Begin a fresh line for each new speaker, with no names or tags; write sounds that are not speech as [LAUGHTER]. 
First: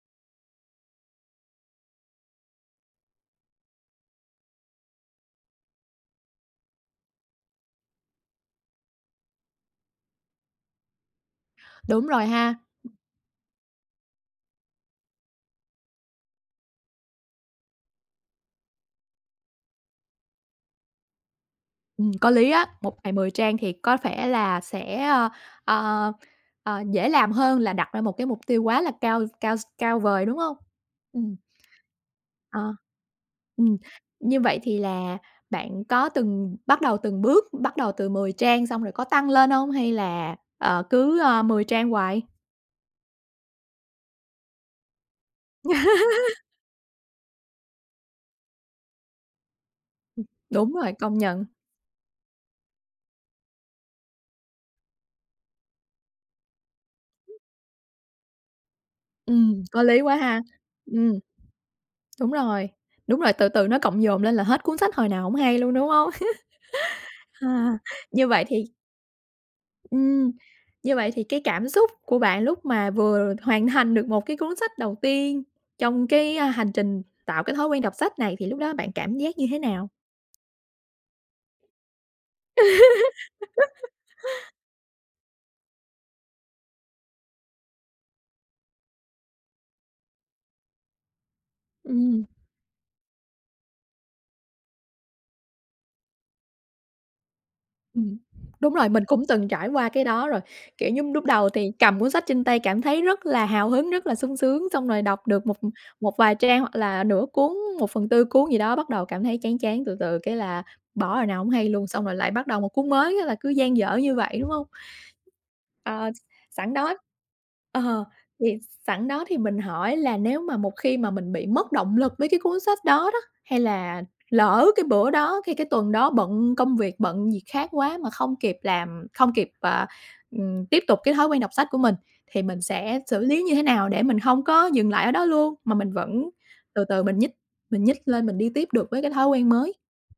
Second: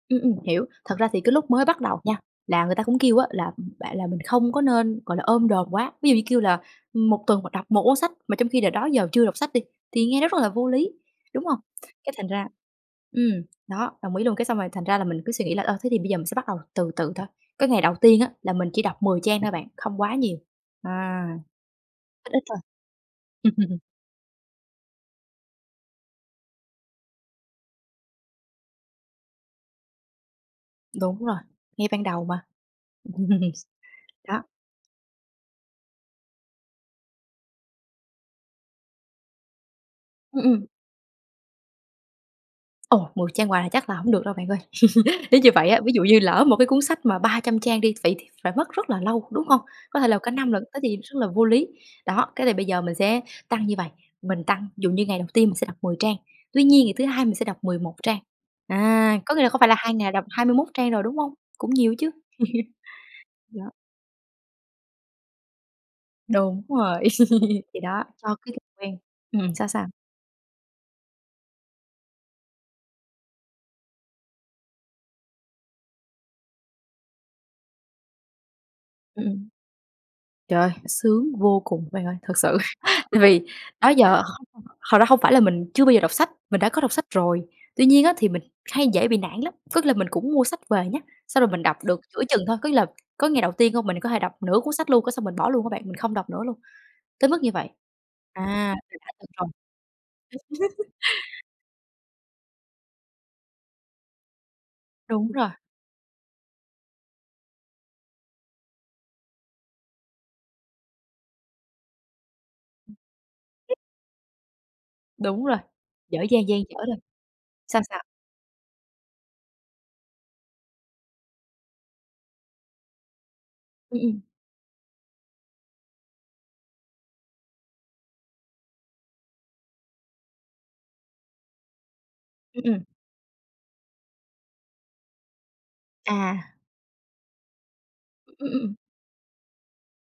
Ừm, ừm, hiểu, thật ra thì cái lúc mới bắt đầu nha là người ta cũng kêu á, là, ừm, bạn là mình không có nên, gọi là, ôm đồm quá, ví dụ như, kêu là, ừm, một tuần bạn đọc 1 cuốn sách mà trong khi đ đó giờ chưa đọc sách đi thì nghe nó rất là vô lý, đúng hông?
Đúng
Cái
rồi
thành ra
ha. [UNINTELLIGIBLE]
ừm, nó, đồng ý luôn cái xong rồi thành ra là mình cứ suy nghĩ là, ờ, thế thì bây giờ mình sẽ bắt đầu từ từ thôi. Cái ngày đầu tiên á, là mình chỉ đọc 10 trang thôi bạn, không quá nhiều, à,
Ừm có
it, ít
lý
thôi.
á, một ngày 10 trang thì
[CHUCKLES]
có vẻ là sẽ, ờ, ờ, ờ, dễ làm hơn là đặt ra một cái mục tiêu quá là cao cao cao vời, đúng hông?
Đúng
Ừm,
rồi, nghe ban đầu mà.
ờ, ừm, như
Đó.
vậy thì là bạn có từng bắt đầu từng bước, bắt đầu từ 10 trang xong rồi có tăng lên hông hay là,
Ừm, ừm.
ờ, cứ, ơ, 10 trang hoài?
Ồ! 10 trang hoài là chắc là hổng được đâu bạn ơi. [CHUCKLES] Nếu như vậy á, ví dụ như
[LAUGHS]
lỡ một cái cuốn sách mà 300 trang đi, vậy thì phải mất rất là lâu, đúng không? Có thể là
Ừm.
cả năm lận
Đúng
thế
rồi,
thì
công
rất là vô
nhận.
lý. Đó, cái thì bây giờ mình sẽ tăng như vầy, mình tăng dụ như ngày đầu tiên mình sẽ đọc 10 trang, tuy nhiên ngày thứ hai mình
[UNINTELLIGIBLE]
sẽ đọc 11 trang, à, có nghĩa là không
Ừm,
phải là
có
2
lý
ngày
quá
đọc
ha,
21 trang rồi,
ừm.
đúng không? Cũng nhiều chứ.
Đúng rồi,
[CHUCKLES]
đúng rồi, từ
Do
từ nó cộng dồn lên là hết cuốn sách hồi nào hổng hay luôn, đúng hông?
Đúng rồi,
[CHUCKLES]
[CHUCKLES]
Ha,
thì đó,
như
cho
vậy
cái kịch
thì
quen ừm, sao, sao?
Ừm. Như vậy thì cái cảm xúc của bạn lúc mà vừa hoàn thành được một cái cuốn sách đầu tiên trong, cái, ơ, hành trình tạo cái thói quen đọc sách này thì lúc đó bạn cảm giác như
Ừm.
thế nào?
Trời ơi, sướng vô cùng bạn ơi, thật sự [CHUCKLES] tại vì đó
[LAUGHS]
giờ hông hông thật ra hông phải là mình chưa bao giờ đọc sách, mình đã có đọc sách rồi tuy nhiên á, thì mình hay dễ bị nản lắm, có nghĩa là mình cũng mua sách về nhá, xong rồi mình đọc được giữa
Ừm.
chừng thôi, có nghĩa là có ngày đầu tiên hông mình có thể đọc nửa cuốn sách luôn cái xong mình bỏ luôn á bạn, mình không đọc nữa luôn, tới mức như vậy.
Ừm, đúng
À,
rồi,
thì
mình
đã
cũng từng
[UNINTELLIGIBLE]
trải qua cái đó rồi, kiểu
[CHUCKLES]
giống, lúc đầu thì cầm cuốn sách trên tay cảm thấy rất là hào hứng, rất là sung sướng, xong rồi đọc
Đúng
được
rồi.
một một vài trang hoặc là nửa cuốn, 1/4 cuốn gì đó bắt đầu cảm thấy chán chán, từ từ cái là bỏ hồi nào hổng hay luôn, xong rồi lại bắt đầu một cuốn
Ừm.
mới á, là cứ
[UNINTELLIGIBLE]
dang dở như vậy, đúng hông?
Đúng rồi,
Ờ, ch
dở dang, dang
sẵn
dở
đó
thôi. Sao, sao?
ờ, thì sẵn đó thì mình hỏi là nếu mà một khi mà mình bị mất động lực với cái cuốn sách đó đó, hay
Ừm,
là
ừm.
lỡ cái bữa đó hay cái tuần đó bận công việc bận gì khác quá mà không kịp làm không kịp, à, ừm, tiếp tục cái thói quen đọc sách của mình thì mình
Ừm, ừm.
sẽ xử lý như thế nào để mình hông có dừng lại ở đó luôn mà mình vẫn
À.
từ từ mình nhích mình nhích lên
Ừm,
mình đi
ưm,
tiếp
ừm.
được với cái thói quen mới?